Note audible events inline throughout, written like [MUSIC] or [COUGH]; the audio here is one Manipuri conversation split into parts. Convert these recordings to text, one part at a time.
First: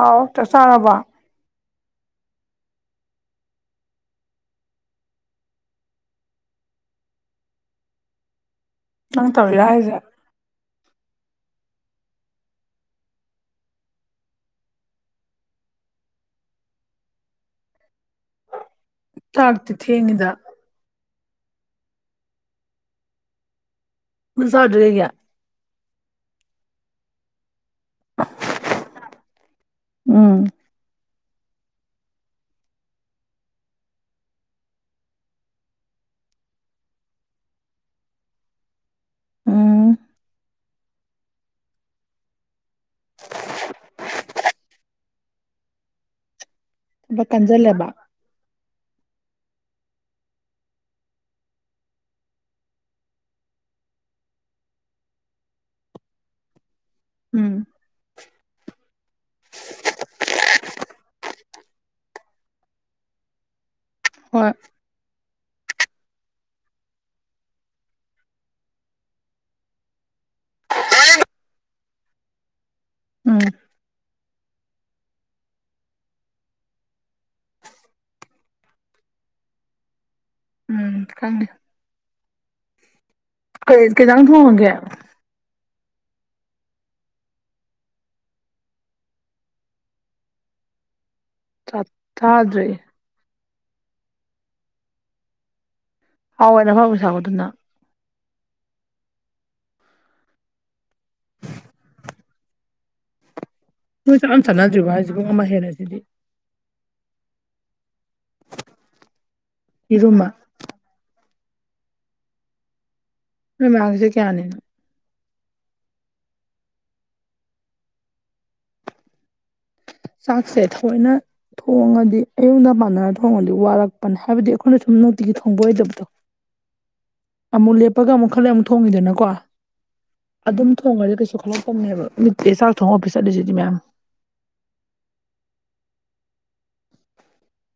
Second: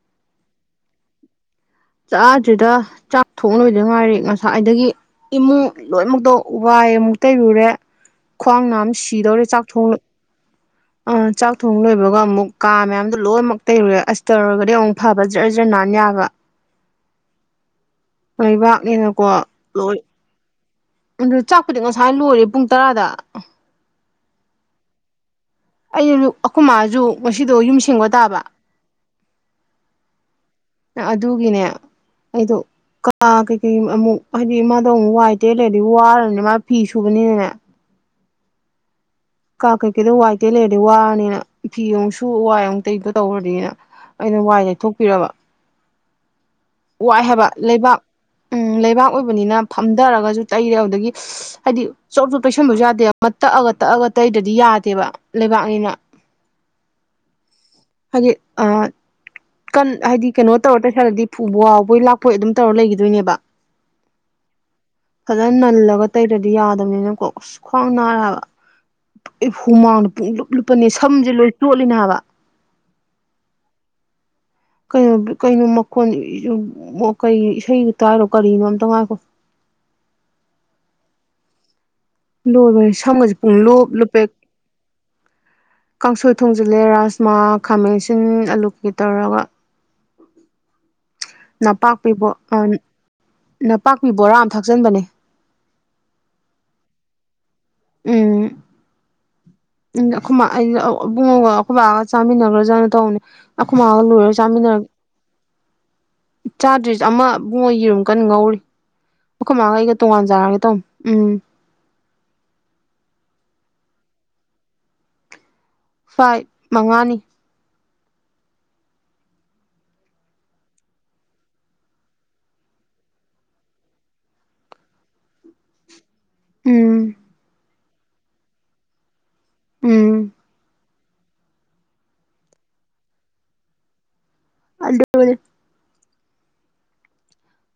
ꯑꯥꯎ ꯇꯦꯁꯥ ꯍꯕ ꯆꯥꯁꯤꯗ ꯆꯥꯛ ꯊꯣꯡꯂꯣꯏꯗ ꯉꯥꯏꯔꯦ ꯉꯁꯥꯏꯗꯒꯤ ꯏꯃꯨꯡ ꯂꯣꯏꯅꯃꯛꯇꯣ ꯋꯥꯏ ꯑꯃꯨꯛ ꯇꯩꯔꯨꯔꯦ ꯈ꯭ꯋꯥꯡ ꯅꯥꯝ ꯅꯪ ꯁꯤꯗꯧꯔꯦ ꯆꯥꯛ ꯇꯧꯔꯤꯔꯥ ꯍꯥꯏꯁꯦ ꯊꯣꯡꯅ ꯑ ꯆꯥꯛ ꯊꯣꯡ ꯂꯣꯏꯕꯒ ꯑꯃꯨꯛ ꯀꯥ ꯃꯌꯥꯝꯗꯣ ꯂꯣꯏꯅꯃꯛ ꯇꯩꯔꯨꯔꯦ ꯑꯁ ꯇꯧꯔꯨꯔꯒꯗꯤ ꯑꯃꯨꯛ ꯐꯕ ꯖꯔ ꯖꯔ ꯅꯥꯟ ꯌꯥꯕ ꯂꯩꯕꯥꯛꯅꯤꯅꯀꯣ ꯆꯥꯛꯇꯤ ꯂꯣꯏ ꯊꯦꯡꯉꯤꯗ ꯑꯗꯨ ꯆꯥꯛꯄꯨꯗꯤ ꯉꯁꯥꯏ ꯂꯣꯏꯔꯦ ꯄꯨꯡ ꯇꯔꯥꯗ ꯍ ꯁꯥꯗꯔ ꯑꯩ ꯑꯩꯈꯨꯝ ꯃꯥꯁꯨ ꯉꯁꯤꯗꯣ ꯌꯨꯝꯁꯤ ꯁꯦꯡꯒꯣ ꯇꯥꯕ ꯎꯝ ꯑꯗꯨꯒꯤꯅꯦ ꯑꯩꯗꯣ ꯀ ꯀꯩꯀꯩ ꯑꯃꯨꯛ ꯍꯥꯏꯗꯤ ꯃꯥꯗꯣ ꯑꯃꯨꯛ ꯋꯥꯏ ꯇꯦꯜꯂꯦꯗꯤ ꯋꯥꯔꯅꯤꯅ ꯃꯥ ꯐꯤ ꯁꯨꯕꯅꯤꯅꯅꯦ ꯀꯥ ꯎꯝ ꯀꯩꯀꯩꯗꯣ ꯋꯥꯏ ꯇꯩ ꯂꯩꯔꯗꯤ ꯋꯥꯔꯅꯤꯅ ꯏꯊꯤ ꯑꯃꯨꯛꯁꯨ ꯋꯥꯏ ꯑꯃꯨꯛ ꯇꯩꯗꯣ ꯇꯧꯔꯗꯤꯅ ꯑꯩꯅ ꯋꯥꯏ ꯂꯩꯩꯊꯣꯛꯄꯤꯔꯕ ꯋꯥꯏ ꯊꯕꯛ ꯍꯥꯏꯕ ꯀꯟꯖꯜꯂꯕ ꯂꯩꯕꯥꯛ ꯎꯝ ꯂꯩꯕꯥꯛ ꯑꯣꯏꯕꯅꯤꯅ ꯐꯝꯊꯔꯒꯁꯨ ꯇꯩꯔꯦ ꯑꯗꯨꯗꯒꯤ ꯍꯥꯏꯗꯤ ꯆꯣꯠ ꯆꯣꯠ ꯇꯩꯁꯟꯕꯁꯨ ꯌꯥꯗꯦꯕ ꯇꯛꯑꯒ ꯇꯛꯑꯒ ꯇꯩꯗꯗꯤ ꯌꯥꯗꯦꯕ ꯂꯩꯕꯥꯛꯅꯤꯅ ꯎꯝ ꯍꯥꯏ ꯑ ꯀꯟ ꯍꯥꯏꯗꯤ ꯀꯩꯅꯣ ꯇꯧꯔ ꯇꯧꯁꯥꯜꯂꯗꯤ ꯐꯨꯕ ꯋꯥꯕꯣꯏ ꯂꯥꯛꯄꯣꯏ ꯑꯗꯨꯝ ꯇꯧꯔ ꯂꯩꯈꯤꯗꯣꯏꯅꯦꯕ ꯍꯣꯏ ꯐꯖꯅ ꯅꯜꯂꯒ ꯇꯩꯔꯗꯤ ꯌꯥꯗꯕꯅꯤꯅꯀꯣ ꯑꯁ ꯈ꯭ꯋꯥꯡ ꯅꯥꯔꯦꯕ ꯑꯩ ꯍꯨꯃꯥꯎꯅ ꯄꯨꯡ ꯂꯨꯞ ꯂꯨꯞꯄꯅꯦ ꯁꯝꯁꯦ ꯂꯣꯏꯅ ꯇꯣꯠꯂꯤ ꯍꯥꯏꯕ ꯎꯝ ꯀꯩꯅꯣ ꯀꯩꯅꯣ ꯃꯈꯣꯟ ꯀꯩ ꯏꯁꯩ ꯇꯥꯏꯔꯣ ꯀꯔꯤꯅꯣ ꯑꯝꯇ ꯉꯥꯏꯈꯣ ꯎ ꯈꯪꯅꯤ ꯂꯣꯏꯕ ꯁꯝꯒꯁꯦ ꯄꯨꯡ ꯀꯩ ꯂꯣꯞ ꯀꯩꯖꯥꯡ ꯂꯨꯄꯦꯛ ꯊꯣꯡꯉꯒꯦ ꯀꯥꯡꯁꯣꯏ ꯊꯣꯡꯖꯤꯜꯂꯦ ꯔꯥꯥꯁꯃꯥ ꯈꯥꯃꯦꯟꯁꯤꯟ ꯑꯂꯨ ꯀꯀꯩ ꯇꯧꯔꯒ ꯆꯥꯛ ꯅꯄꯥꯛꯄꯤꯕꯣ ꯆꯥꯗ꯭ꯔꯤ ꯅꯄꯥꯛꯄꯤꯕꯣꯔꯥ ꯊꯛꯆꯟꯕꯅꯦ ꯍꯥꯎꯋꯦ ꯅ ꯐꯕꯨ ꯁꯥꯎꯕꯗꯨꯅ ꯎꯝ ꯎ ꯏꯕꯨꯡꯉꯒ ꯑꯩꯈꯣꯏꯕꯥꯒ ꯆꯥꯃꯤꯟꯅꯈ꯭ꯔꯥꯖꯥꯅ ꯇꯧꯅꯤ ꯑꯩꯈꯣꯏꯃꯒ ꯅꯣꯏ ꯆꯥꯛ ꯂꯣꯏꯔꯒ ꯑꯃ ꯆꯥꯃꯤꯟꯅꯔꯒꯦ ꯆꯥꯟꯅꯗ꯭ꯔꯤꯕ ꯍꯥꯏꯁꯤ ꯄꯨꯡ ꯑꯃ ꯍꯦꯜꯂꯦ ꯁꯤꯗꯤ ꯆꯥꯗ꯭ꯔꯤ ꯑꯃ ꯏꯕꯨꯡꯉꯣ ꯌꯦꯔꯨꯝ ꯀꯟꯅ ꯉꯧꯔꯤ ꯃꯈꯣꯏ ꯃꯥꯒ ꯑꯩꯒ ꯇꯣꯉꯥꯟ ꯌꯦꯔꯨꯝꯃ ꯆꯥꯔꯒꯦ ꯇꯧꯅꯤ ꯎꯝ ꯅꯣꯏ ꯃꯥꯥ ꯉꯁꯤ ꯀꯌꯥꯅꯤꯅ ꯐꯥꯏꯐ ꯃꯉꯥꯅꯤ ꯆꯥꯛꯁꯦ ꯊꯧꯑꯣꯏꯅ ꯊꯣꯡꯉꯗꯤ ꯑꯌꯨꯡ ꯅꯨꯡꯗꯥꯡ ꯃꯥꯟꯅꯔꯒ ꯊꯣꯡꯉꯗꯤ ꯋꯥꯔꯛꯄꯅꯦ ꯍꯥꯏꯕꯗꯤ ꯑꯩꯈꯣꯏꯅ ꯁꯨꯝ ꯅꯨꯡꯇꯤꯒꯤ ꯊꯣꯡꯕ ꯑꯣꯏꯗꯕꯗꯣ ꯎꯝ ꯃꯨ ꯂꯦꯞꯄꯒ ꯈꯜꯂ ꯑꯃꯨꯛ ꯊꯣꯡꯉꯤꯗꯅꯀꯣ ꯎꯝ ꯑꯗꯨꯝ ꯊꯣꯡꯉꯔꯗꯤ ꯀꯩꯁꯨ ꯈꯜꯂꯛꯇꯕꯅꯦꯕ ꯃꯤ ꯆꯥꯛ ꯊꯣꯡꯉ ꯑꯣꯐꯤꯁ ꯆꯠꯂꯤꯁꯤꯗꯤ ꯃꯌꯥꯝ ꯑꯗꯨꯅꯤ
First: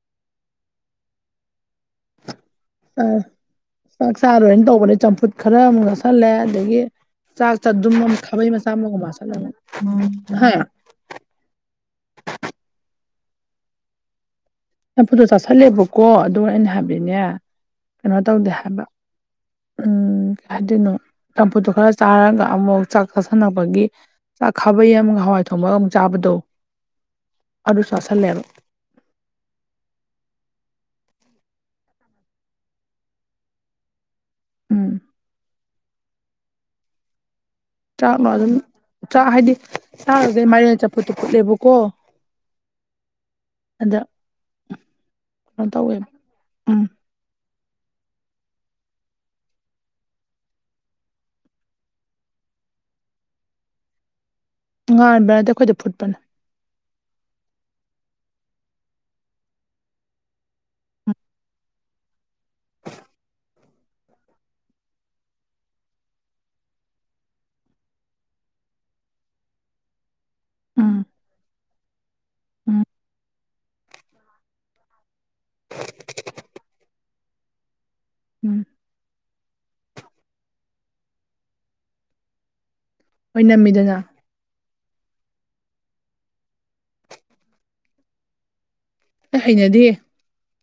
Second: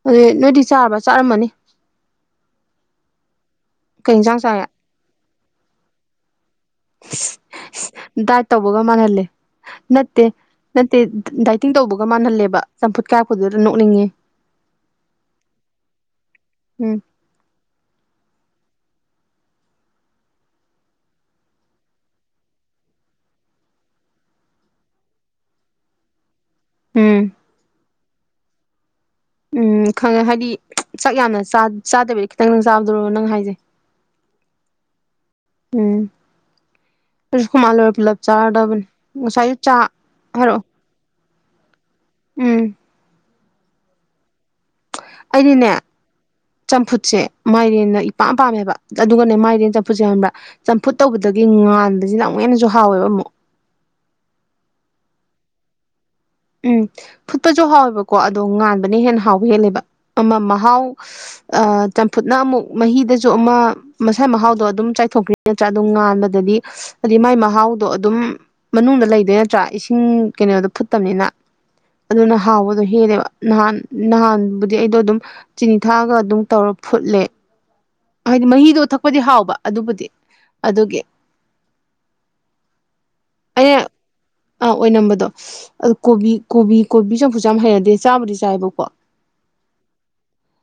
ꯑꯗꯨꯗꯤ ꯅꯣꯏꯗꯤ ꯆꯥꯕ꯭ꯔ ꯆꯥꯔꯝꯃꯅꯤ ꯆꯥꯛ ꯀꯩ ꯌꯦꯟꯁꯥꯡ ꯆꯥꯔꯣꯏꯅ ꯆꯥꯏ ꯇꯧꯕꯅꯦ ꯆꯝꯐꯨꯠ ꯈꯔ ꯑꯃꯨꯛ ꯆꯥꯥꯁꯜꯂꯦ ꯑꯗꯒꯤ ꯆꯥꯛ ꯆꯗꯨꯝ ꯑꯃꯥ ꯗꯥꯏꯠ ꯈꯥꯕꯩ ꯃꯆꯥ ꯇꯧꯕꯒ ꯑꯃꯒꯨꯝ ꯃꯥꯟꯍꯜꯂꯦ ꯆꯥꯁꯤꯂꯒ ꯅꯠꯇꯦ ꯍꯥ ꯅꯠꯇꯦ ꯗꯥꯏꯇꯤꯡ ꯇꯧꯕꯒ ꯃꯥꯟꯍꯜꯂꯦꯕ ꯆꯝꯐꯨꯠ ꯀꯥꯏꯔꯛꯄꯗꯨꯗ ꯅꯣꯛꯅꯤꯡꯉꯦ ꯆꯝꯐꯨꯠꯇꯣ ꯆꯥꯥꯁꯜꯂꯦꯕꯀꯣ ꯑꯗꯨꯒ ꯑꯩꯅ ꯎꯝ ꯍꯥꯏꯕꯗꯤꯅꯦ ꯀꯩꯅꯣ ꯇꯧꯗꯦ ꯍꯥꯏꯕ ꯎꯝ ꯀꯩ ꯍꯏꯗꯣꯏꯅꯣ ꯆꯝꯐꯨꯠꯇꯣ ꯈꯔ ꯆꯥꯔꯒ ꯑꯃꯨꯛ ꯆꯥꯛ ꯆꯥꯥꯁꯟꯅꯕꯒꯤ ꯆꯥꯛ ꯈꯥꯕꯩ ꯑꯃꯒ ꯍꯋꯥꯏ ꯊꯣꯡꯕꯒ ꯑꯃꯨꯛ ꯆꯥꯕꯗꯣ ꯎꯝ ꯑꯗꯨ ꯆꯥ ꯁꯜꯂꯦꯕ ꯎꯝ ꯈꯪꯉꯦ ꯍꯥꯏꯗꯤ ꯆꯥꯛ ꯌꯥꯝꯅ ꯆꯥꯗꯕꯤꯗꯤ ꯈꯤꯇꯪ ꯆꯥꯕꯗꯔꯣ ꯅꯪ ꯍꯥꯏꯁꯦ ꯎꯝ ꯎꯝ ꯈꯣꯢꯃꯥ ꯂꯣꯏꯔ ꯄꯨꯂꯞ ꯆꯥꯛꯅ ꯑꯗꯨꯝ ꯆꯥꯔꯗꯕꯅꯤ ꯉꯁꯥꯏꯁꯨ ꯆꯥ ꯍꯥꯏꯔꯛꯑꯣ ꯐꯨꯠꯇꯤ ꯐꯨꯠꯂꯦꯕꯀꯣ ꯎꯝ ꯑꯗ ꯀꯩꯅꯣ ꯑꯩꯗꯤꯅꯦ ꯇꯧꯋꯦꯕ ꯎꯝ ꯆꯝꯐꯨꯠꯁꯦ ꯃꯥꯏꯔꯦꯟꯅ ꯏꯄꯥꯝ ꯄꯥꯝꯃꯦꯕ ꯑꯗꯨꯒꯅꯦ ꯃꯥꯏꯔꯦꯟ ꯆꯠꯐꯨꯠꯁꯤ ꯈꯪꯕ꯭ꯔꯥ ꯆꯝꯐꯨꯠ ꯇꯧꯕꯗꯒꯤ ꯉꯥꯟꯕꯁꯤꯅ ꯑꯃꯨꯛ ꯍꯦꯟꯅꯁꯨ ꯍꯥꯎꯋꯦꯕ ꯑꯃꯨꯛ ꯉꯥꯟꯕ ꯅꯠꯇꯦ ꯑꯩꯈꯣꯏꯗꯤ ꯐꯨꯠꯄꯅꯤ ꯎꯝ ꯐꯨꯠꯄꯁꯨ ꯍꯥꯎꯋꯦꯕꯀꯣ ꯑꯗꯣ ꯉꯥꯟꯕꯅ ꯍꯦꯟꯅ ꯍꯥꯎꯕ ꯍꯦꯜꯂꯦꯕ ꯑꯃ ꯃꯍꯥꯎ ꯑꯥ ꯆꯝꯐꯨꯠꯅ ꯑꯃꯨꯛ ꯃꯍꯤꯗꯁꯨ ꯑꯃ ꯃꯁꯥꯏ ꯃꯍꯥꯎꯗꯣ ꯑꯗꯨꯝ ꯆꯥꯏꯊꯣꯛꯈ꯭ꯔꯤ ꯅꯠꯇ꯭ꯔꯥ ꯑꯗꯨꯝ ꯉꯥꯟꯕꯗꯗꯤ ꯍꯥꯏꯗꯤ ꯃꯥꯏ ꯃꯍꯥꯎꯗꯣ ꯑꯗꯨꯝ ꯃꯅꯨꯡꯗ ꯂꯩꯗꯣꯏ ꯅꯠꯇ꯭ꯔꯥ ꯏꯁꯤꯡ ꯀꯩꯅꯣꯗ ꯐꯨꯠ ꯎꯝ ꯇꯝꯅꯤꯅ ꯑꯗꯨꯅ ꯍꯥꯎꯕꯗꯣ ꯎꯝ ꯍꯦꯜꯂꯦꯕ ꯅꯍꯥꯟ ꯅꯍꯥꯟꯕꯨꯗꯤ ꯑꯩꯗꯣ ꯑꯗꯨꯝ ꯆꯤꯅꯤ ꯊꯥꯛꯑꯒ ꯑꯗꯨꯝ ꯇꯧꯔ ꯐꯨꯠꯂꯦ ꯍꯥꯏꯗꯤ ꯎꯝ ꯃꯍꯤꯗꯣ ꯊꯛꯄꯗꯤ ꯍꯥꯎꯕ ꯑꯗꯨꯕꯨꯗꯤ ꯑꯗꯨꯒꯤ ꯑꯣꯏꯅꯝꯃꯤꯗꯅ ꯑꯥ ꯑꯣꯏꯅꯝꯕꯗꯣ ꯑꯗꯨ ꯀꯣꯕꯤ ꯀꯣꯕꯤ ꯀꯣꯕꯤ ꯆꯝꯐꯨꯠꯁꯦ ꯌꯥꯝ ꯍꯩꯅꯗꯦ ꯆꯥꯕꯨꯗꯤ ꯆꯥꯏꯌꯦꯕꯀꯣ ꯍꯩꯅꯗꯦꯍꯦ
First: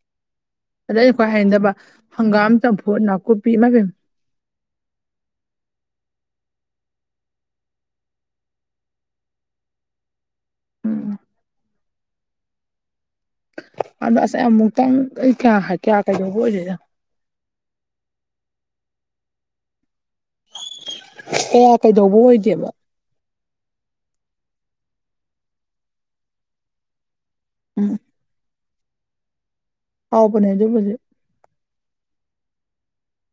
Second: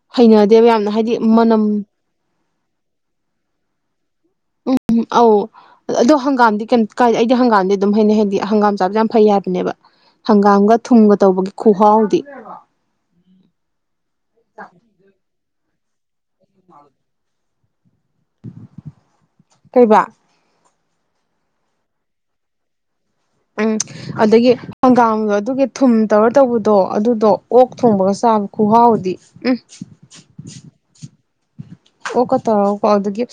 ꯍꯩꯅꯗꯦꯕ ꯌꯥꯝ ꯑꯗ ꯑꯩꯅ ꯈ꯭ꯋꯥꯢ ꯍꯩꯅꯗꯕ ꯍꯪꯒꯥꯝ ꯆꯝꯐꯨꯠ ꯅꯥꯀꯨꯄꯤ ꯑꯃ ꯎꯝ ꯑꯧ ꯑꯗꯣ ꯍꯪꯒꯥꯝꯗꯤ ꯀꯩꯝ ꯀꯥꯏ ꯑꯩꯗꯤ ꯍꯪꯒꯥꯝꯗꯤ ꯑꯗꯨꯝ ꯍꯩꯅꯩ ꯍꯥꯏꯗꯤ ꯍꯪꯒꯥꯝ ꯆꯥꯕꯁꯦ ꯌꯥꯝ ꯐꯩ ꯍꯥꯏꯕꯅꯦꯕ ꯍꯪꯒꯥꯝꯒ ꯎꯝ ꯊꯨꯝꯒ ꯇꯧꯕꯒꯤ ꯈꯨꯍꯥꯎꯗꯤ ꯑꯗꯣ ꯑꯁ ꯑꯩ ꯑꯃꯨꯛꯇꯪ ꯑꯩ ꯀꯌꯥ ꯀꯌꯥ ꯀꯩꯗꯧꯕ ꯑꯣꯏꯗꯦꯗ ꯀꯩꯕꯥ ꯀꯌꯥ ꯀꯩꯗꯧꯕ ꯑꯣꯏꯗꯦꯕ ꯎꯝ ꯑꯗꯒꯤ ꯍꯪꯒꯥꯝꯗ ꯑꯗꯨꯒꯤ ꯊꯨꯝ ꯇꯧꯔ ꯇꯧꯕꯗꯣ ꯑꯗꯨꯗꯣ ꯑꯣꯛ ꯎꯝ ꯊꯣꯡꯕꯒ ꯆꯥꯕ ꯈꯨꯨꯍꯥꯎꯗꯤ ꯎꯝ ꯍꯥꯎꯕꯅꯦ ꯑꯗꯨ ꯍꯧꯖꯤꯛ ꯑꯣꯀ ꯇꯧꯔꯛꯑꯣꯀꯣ ꯑꯗꯨꯗꯒꯤ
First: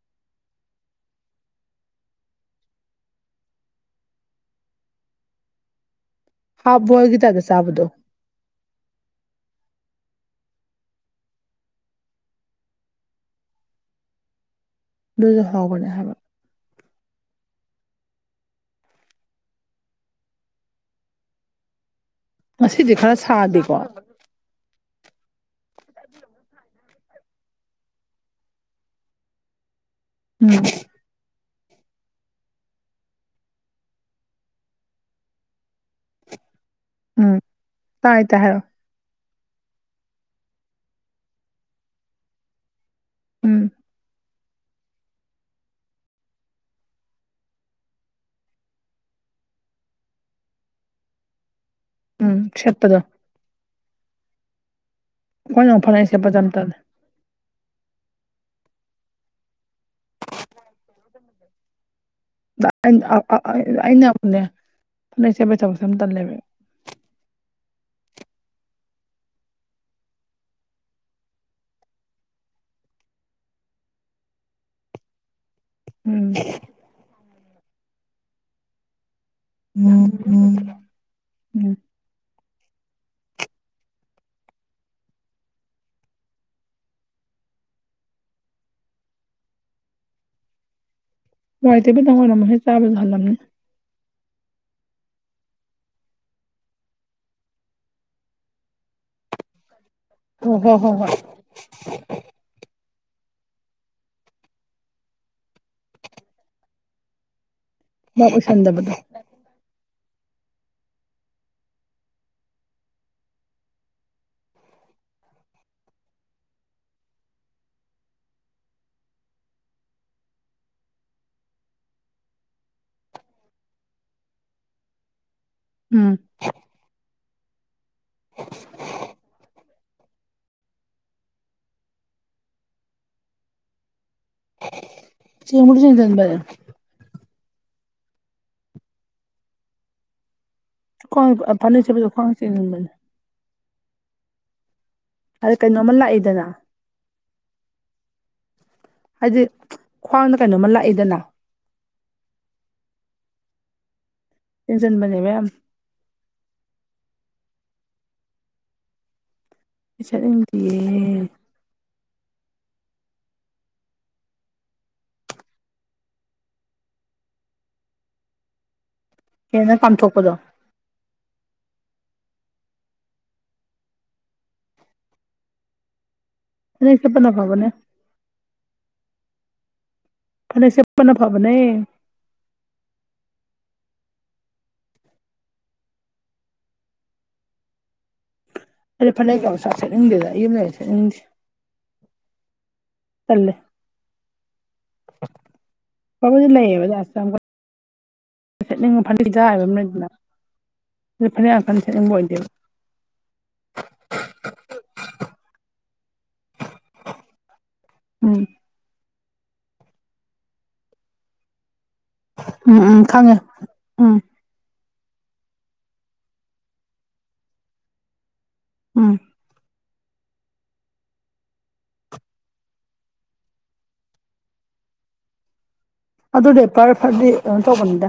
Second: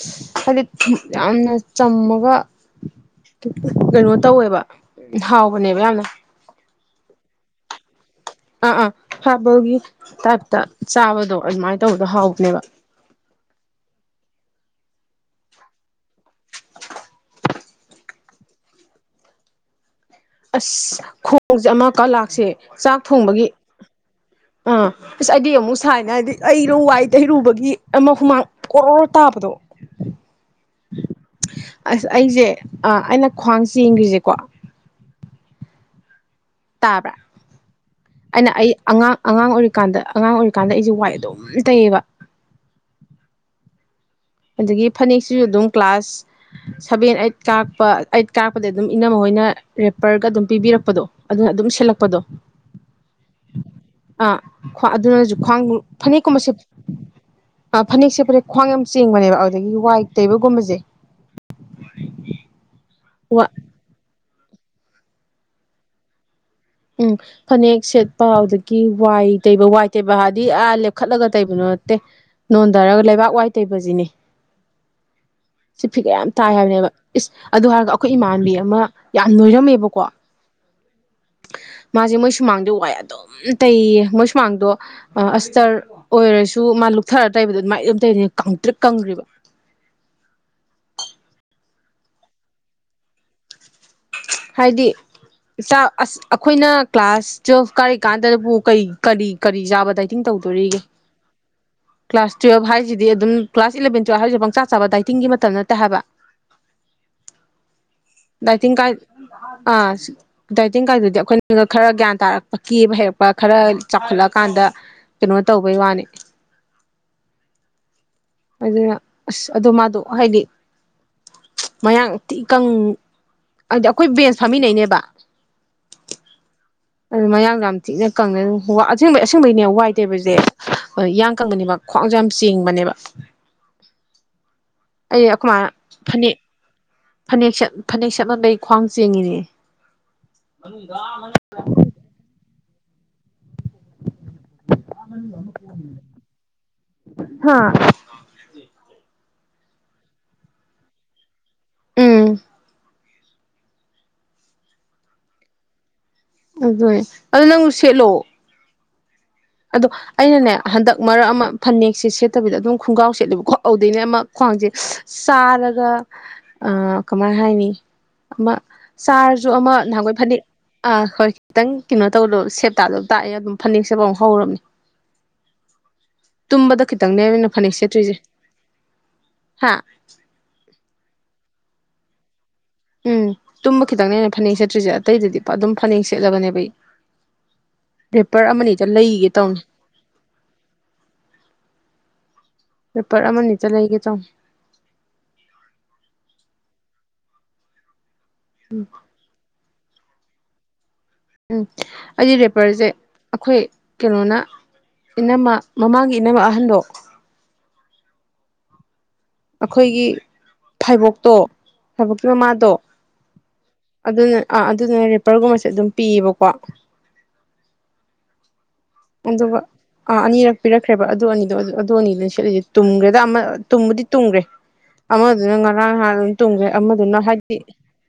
ꯍꯥꯏꯗꯤ ꯌꯥꯝꯅ ꯆꯝꯃꯒ ꯀꯩꯅꯣ ꯇꯧꯋꯦꯕ ꯍꯥꯎꯕꯅꯦꯕ ꯌꯥꯝꯅ ꯍꯥꯥꯎꯐꯕꯣꯜꯒꯤꯗꯑꯒ ꯁꯥꯕꯗꯨ ꯑꯥ ꯑꯥ ꯍꯥꯞꯕꯒꯤ ꯇꯥꯏꯞꯇ ꯆꯥꯕꯗꯣ ꯑꯗꯨꯃꯥꯏꯅ ꯇꯧꯕꯗ ꯍꯥꯎꯕꯅꯦꯕ ꯑꯗꯨꯁꯨ ꯍꯥꯎꯕꯅꯦ ꯍꯥꯏꯕ [INAUDIBLE] ꯑꯁ ꯈꯣꯡꯁꯦ ꯑꯃꯠꯇ ꯂꯥꯛꯁꯦ ꯉꯁꯤꯗꯤ ꯆꯥꯛ ꯈꯔ ꯊꯣꯡꯕꯒꯤ [INAUDIBLE] ꯀꯣ ꯑꯩꯗꯤ ꯑꯃꯨꯛ ꯁꯥꯏꯅ ꯍꯥꯏꯗꯤ ꯑꯩ ꯂꯧ ꯂꯥꯛꯏ ꯀꯩꯗꯧꯕꯒꯤ ꯑꯩꯅ ꯍꯨꯃꯥꯡ ꯑꯣꯔꯣ ꯇꯥꯕꯗꯣ ꯎꯝ ꯑꯁ ꯑꯩꯁꯦ ꯑꯩꯅ ꯈ꯭ꯋꯥꯡ ꯆꯦꯟꯈ꯭ꯔꯤꯁꯤꯀꯣ ꯇꯥꯕ꯭ꯔꯥ ꯎꯝ ꯇꯥꯏ ꯇꯥꯏ ꯑꯩꯅ ꯍꯥꯏꯔꯣ ꯑꯩ ꯑꯉꯥꯡ ꯑꯉꯥꯡ ꯑꯣꯏꯔꯤꯀꯥꯟꯗ ꯑꯉꯥꯡ ꯑꯣꯏꯔꯤꯀꯥꯟꯗ ꯑꯩꯁꯦ ꯋꯥꯏ ꯑꯗꯨꯝ ꯇꯩꯌꯦꯕ ꯎꯝ ꯑꯗꯒꯤ ꯐꯅꯦꯛꯁꯤꯁꯨ ꯑꯗꯨꯝ ꯀ꯭ꯂꯥꯁ ꯁꯚꯦꯟ ꯑꯩꯠ ꯀꯥꯔꯛꯄ ꯑꯩꯠ ꯀꯥꯔꯛꯄꯗꯩꯩ ꯑꯗꯨꯝ ꯏꯅꯝꯃ ꯍꯣꯏꯅ ꯔꯦꯄꯔꯒ ꯑꯗꯨꯝ ꯄꯤꯕꯤꯔꯛꯄꯗꯣ ꯑꯗꯨꯅ ꯑꯗꯨꯝ ꯁꯦꯠꯂꯛꯄꯗꯣ ꯎꯝ ꯁꯦꯠꯄꯗꯣ ꯑꯥ ꯈꯋ꯭ꯥ ꯑꯗꯨꯅꯁꯨ ꯈ꯭ꯋꯥꯡ ꯑꯩꯈꯣꯏꯅ ꯑꯃꯨꯛ ꯐꯅꯦꯛ ꯁꯦꯠꯄꯁꯦ ꯐꯅꯦꯛꯀꯨꯝꯕ ꯌꯥꯝ ꯁꯦꯠ ꯇꯜꯂꯦ ꯑ ꯐꯅꯦꯛ ꯁꯦꯠꯄꯁꯦ ꯈ꯭ꯋꯥꯡ ꯌꯥꯝ ꯆꯤꯡꯕꯅꯦꯕ ꯑꯗꯗꯒꯤ ꯋꯥꯏ ꯇꯩꯕꯒꯨꯝꯕꯁꯦ ꯑꯩꯅ ꯑꯑ ꯋꯥ ꯑꯩꯅ ꯑꯃꯨꯛꯅꯦ ꯐꯅꯦꯛꯁꯦꯠꯄꯩ ꯊꯕꯛꯁꯦ ꯌꯥꯝ ꯇꯜ ꯂꯦꯕ ꯎꯝ ꯐꯅꯦꯛ ꯁꯦꯠꯄ ꯑꯗꯗꯒꯤ ꯋꯥꯏ ꯇꯩꯕ ꯋꯥꯏ ꯇꯩꯕ ꯍꯥꯏꯗꯤ ꯑꯥ ꯂꯦꯞꯈꯠꯂꯒ ꯇꯩꯕꯗꯣ ꯅꯠꯇꯦ ꯅꯣꯟꯗꯔꯒ ꯂꯩꯕꯥꯛ ꯋꯥꯏ ꯇꯩꯕꯁꯤꯅꯤ ꯁꯤ ꯐꯤꯒꯔ ꯎꯝ ꯌꯥꯝ ꯇꯥꯏ ꯍꯥꯏꯕꯅꯦꯕ ꯏꯁ ꯑꯗꯨ ꯍꯥꯏꯔꯒ ꯑꯩꯈꯣꯏ ꯏꯃꯥꯟꯕꯤ ꯑꯃ ꯌꯥꯝ ꯅꯣꯏꯔꯝꯃꯦꯕꯀꯣ ꯎꯝ ꯃꯥꯁꯦ ꯃꯣꯏ ꯁꯨꯃꯥꯡꯗꯣ ꯋꯥꯏ ꯑꯗꯨꯝ ꯇꯩꯌꯦꯌꯦ ꯃꯣꯏ ꯁꯨꯃꯥꯡꯗꯣ ꯑꯁꯇꯔ ꯑꯣꯏꯔꯁꯨ ꯃꯥ ꯂꯨꯛꯊꯔ ꯇꯩꯕꯗꯣ ꯑꯗꯨꯃꯥꯏ ꯑꯗꯨꯝ ꯇꯩꯗꯣꯏ ꯀꯪꯇꯔ꯭ꯤꯛ ꯀꯪꯒꯔ꯭ꯤꯕ ꯋꯥꯏ ꯇꯩꯕꯅ ꯑꯣꯏꯔꯝꯃꯣꯏ ꯍꯦ ꯆꯥꯕꯁꯨ ꯍꯜꯂꯝꯅꯤ ꯍꯥꯏꯗꯤ ꯆꯥꯛ ꯑꯁ ꯑꯈꯣꯏꯅ ꯀ꯭ꯂꯥꯁ ꯇꯨꯋꯦꯜꯐ ꯀꯥꯔꯤꯀꯥꯟꯗꯕꯨ ꯀꯩ ꯀꯔꯤ ꯀꯔꯤ ꯆꯥꯕꯗꯩꯩ ꯇꯤꯡ ꯍꯣ ꯍꯣ ꯇꯧꯗꯣꯔꯤꯌꯦ ꯍꯣꯏ ꯍꯣꯏ ꯀ꯭ꯂꯥꯁ ꯇꯨꯋꯦꯜꯞ ꯍꯥꯏꯁꯤꯗꯤ ꯑꯗꯨꯝ ꯀ꯭ꯂꯥꯁ ꯏꯂꯦꯚꯦꯟ ꯇꯨꯋꯦꯜꯞ ꯍꯥꯏꯔꯤꯁꯦ ꯄꯪꯆꯥ ꯆꯥꯕ ꯗꯥꯏꯇꯤꯡꯒꯤ ꯃꯇꯝ ꯅꯠꯇꯦ ꯍꯥꯏꯕ ꯚꯥꯞ ꯗꯥꯏꯇꯤꯡ ꯀꯥꯏ ꯑꯣꯏꯁꯟꯗꯕꯗꯣ ꯑꯥ ꯗꯥꯇꯤꯡ ꯀꯥꯏꯗꯨꯗꯤ ꯑꯩꯈꯣꯏꯅ ꯈꯔ ꯒ꯭ꯌꯥꯟ ꯇꯥꯔꯛꯄ ꯀꯦꯕ ꯍꯩꯔꯛꯄ ꯈꯔ ꯆꯥꯎꯈꯠꯂꯛꯑꯀꯥꯟꯗ ꯀꯩꯅꯣ ꯇꯧꯕꯩ ꯋꯥꯅꯤ ꯑꯗꯨꯅ ꯑꯁ ꯑꯗꯣ ꯃꯥꯗꯣ ꯍꯥꯏꯗꯤ ꯃꯌꯥꯤ ꯏꯀꯪ ꯍꯥꯏꯗꯤ ꯑꯩꯈꯣꯏ ꯕꯦꯟꯁ ꯐꯝꯃꯤꯟꯅꯩꯅꯦꯕ ꯎꯝ [INAUDIBLE] ꯑꯗꯨ ꯃꯌꯥꯡꯗ ꯌꯥꯝ ꯊꯤꯛꯅ ꯀꯪꯉꯦ ꯑꯁꯕꯩ ꯑꯁꯦꯡꯕꯩꯅꯦ ꯋꯥꯏ ꯇꯦꯕꯁꯦꯣꯏ ꯏꯌꯥꯡ ꯀꯪꯕꯅꯤꯃꯛ ꯈ꯭ꯋꯥꯡꯁꯦ ꯌꯥꯝ ꯆꯦꯡꯕꯅꯦꯕ ꯑꯩ ꯑꯩꯈꯣꯏ ꯃꯥꯅ ꯆꯃꯨ ꯆꯦꯟꯔꯦ ꯐꯅꯦꯛ ꯐꯅꯦꯛ ꯁꯠ ꯐꯅꯦꯛ ꯁꯠꯂꯝꯝꯕꯩ ꯈ꯭ꯋꯥꯡ ꯆꯦꯡꯉꯅꯦ ꯈꯋ꯭ꯥꯡ ꯐꯅꯦꯛ ꯁꯦꯠꯄꯁꯦ ꯈꯋ꯭ꯥꯡ ꯆꯤꯟꯕꯅꯤ ꯑꯗ ꯀꯩꯅꯣꯝꯃ ꯂꯥꯛꯏꯗꯅ ꯍꯥ ꯍꯥꯏꯗꯤ ꯈ꯭ꯋꯥꯡꯗ ꯀꯩꯅꯣꯝꯃ ꯂꯥꯛꯏꯗꯅ ꯎꯝ ꯍꯦꯟꯖꯤꯟꯕꯅꯦꯕ ꯌꯥꯝ ꯑꯗꯨꯅꯦ ꯑꯗꯨ ꯅꯪ ꯁꯦꯠꯂꯣ ꯑꯗꯣ ꯑꯩꯅꯅꯦ ꯍꯟꯗꯛ ꯁꯦꯠꯅꯤꯡꯗꯤꯌꯦ ꯃꯔꯛ ꯑꯃ ꯐꯅꯦꯛꯁꯦ ꯁꯦꯠꯇꯕꯤꯗ ꯑꯗꯨꯝ ꯈꯨꯡꯒꯥꯎ ꯁꯦꯠꯂꯦꯕꯀꯣ ꯑꯗꯧꯗꯩꯅꯦ ꯑꯃ ꯈ꯭ꯋꯥꯡꯖꯦ ꯆꯥꯔꯒ ꯑꯥ ꯀꯃꯥꯏ ꯍꯥꯏꯅꯤ ꯑꯃ ꯆꯥꯔꯁꯨ ꯑꯃ ꯍꯦꯟꯅ ꯅꯍꯟꯈꯩ ꯀꯥꯝꯊꯣꯛꯄꯗꯣ ꯐꯅꯦꯛ ꯑꯥ ꯍꯣꯏ ꯈꯤꯇꯪ ꯀꯩꯅꯣ ꯇꯧꯗꯣ ꯁꯦꯞ ꯇꯥꯗꯕ ꯇꯥꯛꯑꯦ ꯑꯗꯨꯝ ꯐꯅꯦꯛꯁꯦꯠꯄ ꯍꯧꯔꯕꯅꯤ ꯇꯨꯝꯕꯗ ꯐꯅꯦꯛ ꯁꯦꯠꯄꯅ ꯈꯤꯇꯪꯅꯦꯃꯤ ꯑꯩꯅ ꯐꯕꯅꯦ ꯐꯅꯦꯛ ꯁꯦꯠꯇ꯭ꯔꯤꯁꯦ ꯍꯥꯥ ꯐꯅꯦꯛ ꯁꯦꯠꯄꯅ ꯐꯕꯅꯦ ꯎꯝ ꯇꯨꯝꯕ ꯈꯤꯇꯪꯅꯦ ꯑꯩꯅ ꯐꯅꯦꯛ ꯁꯦꯠꯇ꯭ꯔꯤꯖꯦ ꯑꯇꯩꯗꯗꯤ ꯑꯗꯨꯝ ꯐꯅꯦꯛ ꯁꯦꯠꯂꯕꯅꯦꯕ ꯑꯩ ꯔꯦꯄꯔ ꯑꯃꯅꯤ ꯑꯩꯗꯤ ꯐꯅꯦꯛ [UNINTELLIGIBLE] ꯁꯦꯠꯅꯤꯡꯗꯦꯗ ꯑꯩ ꯌꯨꯝ ꯂꯩ ꯁꯦꯠꯅꯤꯡꯗꯦ ꯔꯦꯄꯔ ꯇꯜꯂꯦ ꯑꯃꯅꯤꯇꯥ ꯂꯩꯒꯦ ꯇꯧꯅꯤ [UNINTELLIGIBLE] ꯁꯦꯠꯅꯤꯡꯕ ꯐꯅꯦꯛꯗꯥ ꯍꯥꯏꯕ ꯑꯃ ꯂꯩꯗꯅ ꯑꯗꯨ ꯐꯅꯦꯛ ꯌꯥꯝ ꯎꯝ ꯀꯟꯅ ꯁꯦꯠꯅꯤꯡꯕ ꯑꯩꯗꯤ ꯑꯣꯏꯗꯦꯕ ꯔꯦꯄꯔꯖꯦ ꯑꯩꯈꯣꯏ ꯀꯩꯅꯣꯅ ꯏꯅꯝꯃ ꯃꯃꯥꯡꯒꯤ ꯏꯅꯃ ꯑꯍꯟꯗꯣ ꯎꯝ ꯑꯩꯈꯣꯏꯒꯤ ꯐꯥꯏꯕꯣꯛꯇꯣ ꯐꯩꯕꯣꯛꯀꯤ ꯃꯃꯥꯗꯣ ꯎꯝ ꯎꯝ ꯈꯪꯉꯦ ꯎꯝ ꯑꯗꯨꯅ ꯑꯥ ꯑꯗꯨꯗꯨꯅ ꯔꯦꯄꯔꯒꯨꯝꯕꯁꯦ ꯑꯗꯨꯝ ꯄꯤꯌꯦꯕꯀꯣ ꯎꯝ ꯑꯗꯨꯒ ꯑꯥ ꯑꯅꯤꯔꯛ ꯄꯤꯔꯛꯈ꯭ꯔꯦꯕ ꯑꯗꯨ ꯑꯅꯤꯗꯣ ꯑꯗꯨ ꯑꯅꯤꯗꯨꯅ ꯁꯦꯠꯂꯤꯁꯦ ꯇꯨꯝꯒ꯭ꯔꯦꯗ ꯑꯃ ꯇꯨꯝꯕꯨꯗꯤ ꯇꯨꯝꯒ꯭ꯔꯦ ꯑꯃꯗꯨꯅ ꯉꯔꯥꯡ ꯉꯥꯟ ꯑꯗꯨ ꯔꯦꯄꯔ ꯐꯔꯗꯤ ꯀꯩꯅꯣ ꯇꯧꯕꯅꯤꯗ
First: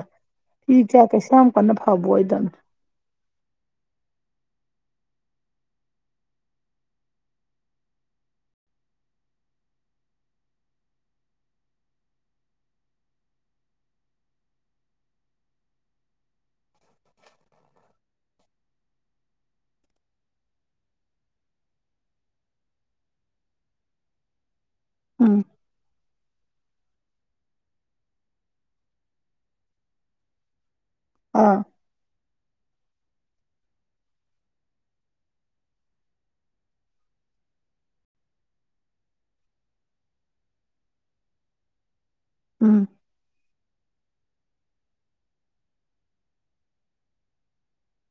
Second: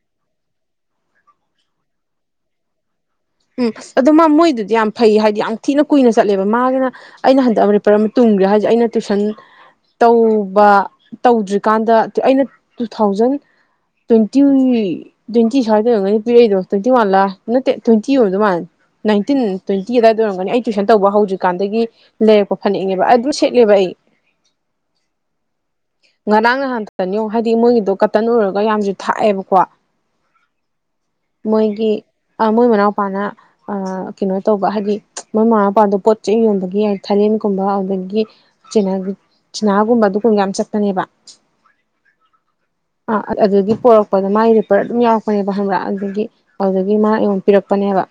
ꯏ ꯆꯥꯛ ꯀꯩꯁꯨ ꯌꯥꯝ ꯀꯟꯅ ꯐꯕ ꯑꯣꯏꯗꯕꯅꯤ ꯎꯝ ꯑꯗꯣ ꯃꯥ ꯃꯣꯏꯗꯨꯗꯤ ꯌꯥꯝ ꯐꯩ ꯍꯥꯏꯗꯤ ꯌꯥꯝ ꯊꯤꯅ ꯀꯨꯏꯅ ꯆꯠꯂꯦꯕ ꯃꯥꯒꯤꯅ ꯑꯩꯅ ꯍꯟꯗꯛ ꯑꯃ ꯔꯤꯄꯔ ꯑꯃ ꯇꯨꯝꯒ꯭ꯔꯦ ꯍꯥꯏꯖꯦ ꯑꯩꯅ ꯇꯨꯏꯁꯟ ꯇꯧꯕ ꯇꯧꯗ꯭ꯔꯤꯀꯥꯟꯗ ꯑꯩꯅ ꯇꯨ ꯊꯥꯎꯖꯟ ꯇ꯭ꯋꯦꯟꯇꯤ ꯇ꯭ꯋꯦꯟꯇꯤ ꯁ꯭ꯋꯥꯏꯗꯩ ꯑꯣꯏꯔꯝꯒꯅꯤ ꯄꯤꯔꯛꯏꯗꯣ ꯇ꯭ꯋꯦꯟꯇꯤ ꯋꯥꯟ ꯂꯥ ꯅꯠꯇꯦ ꯇ꯭ꯋꯦꯟꯇꯤ ꯑꯣꯏꯝꯗꯧ ꯃꯥꯜꯜꯂꯤ ꯅꯥꯏꯟꯇꯤꯟ ꯇ꯭ꯋꯦꯟꯇꯤ ꯑꯗꯨꯗꯥꯏꯗ ꯑꯣꯏꯔꯝꯒꯅꯤ ꯑꯩ ꯇ꯭ꯋꯁꯟ ꯇꯧꯕ ꯍꯧꯗꯔꯤꯀꯥꯟꯗꯒꯤ ꯂꯩꯔꯛꯄ ꯐꯅꯦꯛꯅꯦꯕ ꯑꯗꯨꯝ ꯁꯦꯠꯂꯦꯕ ꯑꯩ ꯎꯝ ꯉꯔꯥꯡ ꯉꯍꯟꯊꯅꯤ ꯌꯦꯡꯉꯣ ꯍꯥꯏꯗꯤ ꯃꯣꯏꯒꯤꯗꯣ ꯀꯇꯟ ꯑꯣꯏꯔꯒ ꯌꯥꯝꯅꯖꯨ ꯊꯥꯏꯑꯕꯀꯣ ꯑꯥ ꯃꯣꯏꯒꯤ ꯃꯣꯏ ꯃꯅꯥꯎꯄꯥꯅ ꯑꯥ ꯀꯩꯅꯣ ꯇꯧꯕ ꯍꯥꯏꯗꯤ ꯃꯣꯏ ꯃꯃꯥ ꯃꯄꯥꯗꯣ ꯄꯣꯠ ꯆꯩ ꯌꯣꯟꯕꯒꯤ ꯊꯥꯂꯦꯟꯒꯨꯝꯕ ꯑꯗꯨꯗꯒꯤ ꯆꯤꯅ ꯆꯤꯅꯥꯒꯨꯝꯕ ꯑꯗꯨꯒꯨꯝꯕ ꯌꯥꯝ ꯆꯠꯄꯅꯦꯕ ꯎꯝ ꯑꯥ ꯑꯗꯨꯗꯒꯤ ꯄꯣꯔꯛꯄꯗ ꯃꯥꯒꯤ ꯔꯤꯄꯔ ꯑꯗꯨꯝ ꯌꯥꯎꯔꯛꯄꯅꯦꯕ ꯈꯪꯕ꯭ꯔꯥ ꯑꯗꯨꯗꯒꯤ ꯑꯗꯨꯗꯒꯤ ꯃꯥ ꯑꯩꯉꯣꯟ ꯄꯤꯔꯛꯄꯅꯦꯕ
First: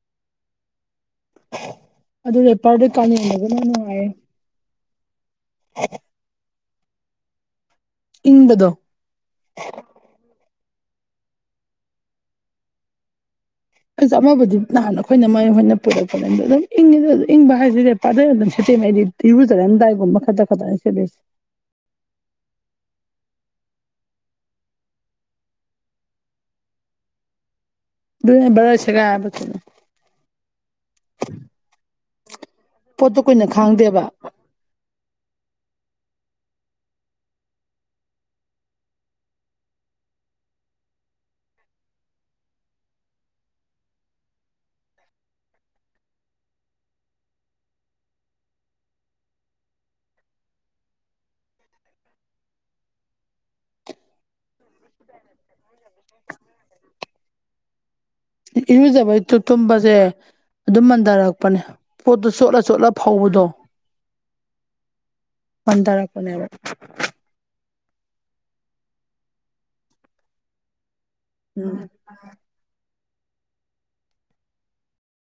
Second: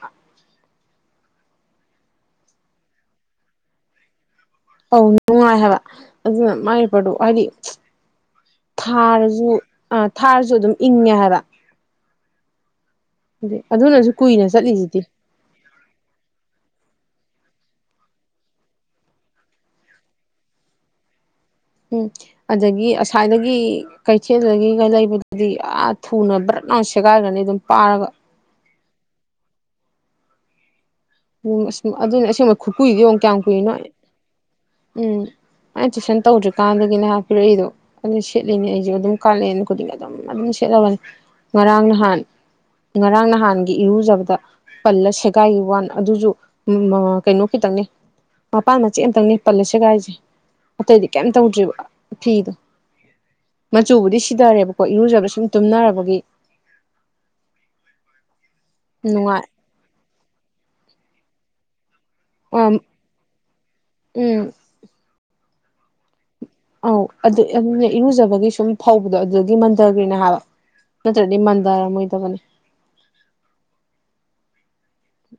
ꯑꯗꯨ ꯔꯦꯄꯔꯗꯣ ꯀꯥꯂꯦꯟꯗꯥꯗꯤ ꯌꯥꯝ ꯅꯨꯡꯉꯥꯏꯔꯦ ꯑꯧ ꯅꯨꯡꯉꯥꯏ ꯍꯥꯏꯕ ꯑꯗꯨꯅ ꯃꯥꯏ ꯔꯦꯄꯔꯗꯣ ꯍꯥꯏꯗꯤ ꯏꯪꯕꯗꯣ ꯊꯥꯔꯖꯨ ꯑ ꯊꯥꯔꯖꯨ ꯑꯗꯨꯝ ꯏꯪꯉꯦ ꯍꯥꯏꯕ ꯑꯗꯨ ꯑꯗꯨꯅꯁꯨ ꯑꯩꯖꯨ ꯀꯨꯏꯅ ꯑꯃꯕꯨꯗꯤ ꯅꯍꯥꯟ ꯆꯠꯂꯤꯁꯤꯗꯤ ꯑꯩꯈꯣꯏꯅ ꯃꯥꯏ ꯍꯣꯏꯅ ꯄꯨꯔꯛꯄꯗ ꯑꯗꯨꯝ ꯏꯪꯉꯤꯗ ꯑꯗꯨ ꯏꯪꯕ ꯍꯥꯏꯁꯤꯗꯤ ꯔꯦꯄꯥꯗꯔ ꯑꯗꯨꯝ ꯁꯤꯠꯇꯦꯝꯃꯦ ꯑꯩꯗꯤ ꯏꯔꯨꯖꯔꯝꯗꯥꯏꯒꯨꯝꯕ ꯈꯛꯇꯥ [UNINTELLIGIBLE] ꯎꯝ ꯑꯗꯒꯤ ꯑꯁ꯭ꯋꯥꯥꯏꯗꯒꯤ ꯀꯩꯊꯦꯜꯗꯒꯤꯒ ꯂꯩꯕꯗꯨꯗꯤ ꯑꯥ ꯊꯨꯅ ꯕ꯭ꯔꯠꯅ ꯁꯦꯒꯥꯏꯒꯅꯤ ꯑꯗꯨꯝ ꯄꯥꯔꯒ ꯑꯗꯨꯅ ꯕꯔꯅ ꯁꯦꯒꯥꯏꯕ ꯎꯝ ꯑꯁ ꯑꯗꯨꯅꯤ ꯑꯁꯦꯡꯕ ꯈꯨꯀꯨꯏꯗꯤ ꯌꯦꯡꯉꯨ ꯀꯌꯥꯝ ꯀꯨꯏꯅ ꯀꯨꯏꯅꯣ ꯈꯥꯡꯗꯦꯕ ꯎꯝ ꯑꯩꯅ ꯇꯨꯏꯁꯟ ꯇꯧꯗ꯭ꯔꯤꯀꯥꯟꯗꯒꯤꯅꯦ ꯍꯥꯏꯕ ꯄꯤꯔꯛꯏꯗꯣ ꯑꯗꯨ ꯁꯦꯠꯂꯤꯅꯦ ꯑꯩꯖꯨ ꯑꯗꯨꯝ ꯀꯥꯂꯦꯟ ꯈꯨꯗꯤꯡ ꯑꯗꯨꯝ ꯑꯗꯨꯝ ꯁꯦꯠꯂꯕꯅꯤ ꯉꯔꯥꯡ ꯅꯍꯥꯟ ꯉꯔꯥꯡ ꯅꯍꯥꯟꯒꯤ ꯏꯔꯨꯖꯕꯗ ꯄꯜꯂ ꯁꯦꯒꯥꯏꯒꯤ ꯋꯥꯟ ꯑꯗꯨꯁꯨ ꯀꯩꯅꯣ ꯈꯤꯇꯪꯅꯦ ꯃꯄꯥꯟ ꯃꯆꯦꯠ ꯑꯃꯇꯪꯅꯦ ꯄꯜꯜꯂꯤꯦ ꯁꯦꯒꯥꯏꯁꯦ ꯑꯇꯩꯗꯤ ꯀꯩꯝ ꯇꯧꯗ꯭ꯔꯤꯕ ꯐꯤꯗꯣ ꯃꯆꯨꯕꯨꯗꯤ ꯁꯤꯊꯔꯦꯕ ꯍꯈꯣꯏ ꯏꯔꯨꯖꯕꯒ ꯁꯨꯝ ꯇꯨꯝꯅꯔꯕꯒꯤ ꯏꯔꯨꯖꯕꯩ ꯅꯨꯡꯉꯥꯏ ꯇꯨꯝꯕꯁꯦ ꯑꯗꯨꯝ ꯃꯟꯊꯔꯛꯄꯅꯦ ꯄꯣꯠꯇꯨ ꯆꯣꯠꯂ ꯑꯝ ꯆꯣꯠꯂ ꯐꯧꯕꯗꯣ ꯎꯝ ꯍꯟꯊꯔꯛꯄꯅꯦꯕ ꯑꯧ ꯑꯗꯨ ꯑꯗꯨ ꯏꯔꯨꯖꯕꯒꯤ ꯁꯨꯝ ꯐꯧꯕꯗꯣ ꯑꯗꯨꯒꯤ ꯃꯟꯊꯈꯔꯤꯅ ꯍꯥꯏꯕ ꯅꯠꯇ꯭ꯔꯗꯤ ꯃꯟꯗ ꯑꯔꯝ ꯑꯣꯏꯗꯕꯅꯤ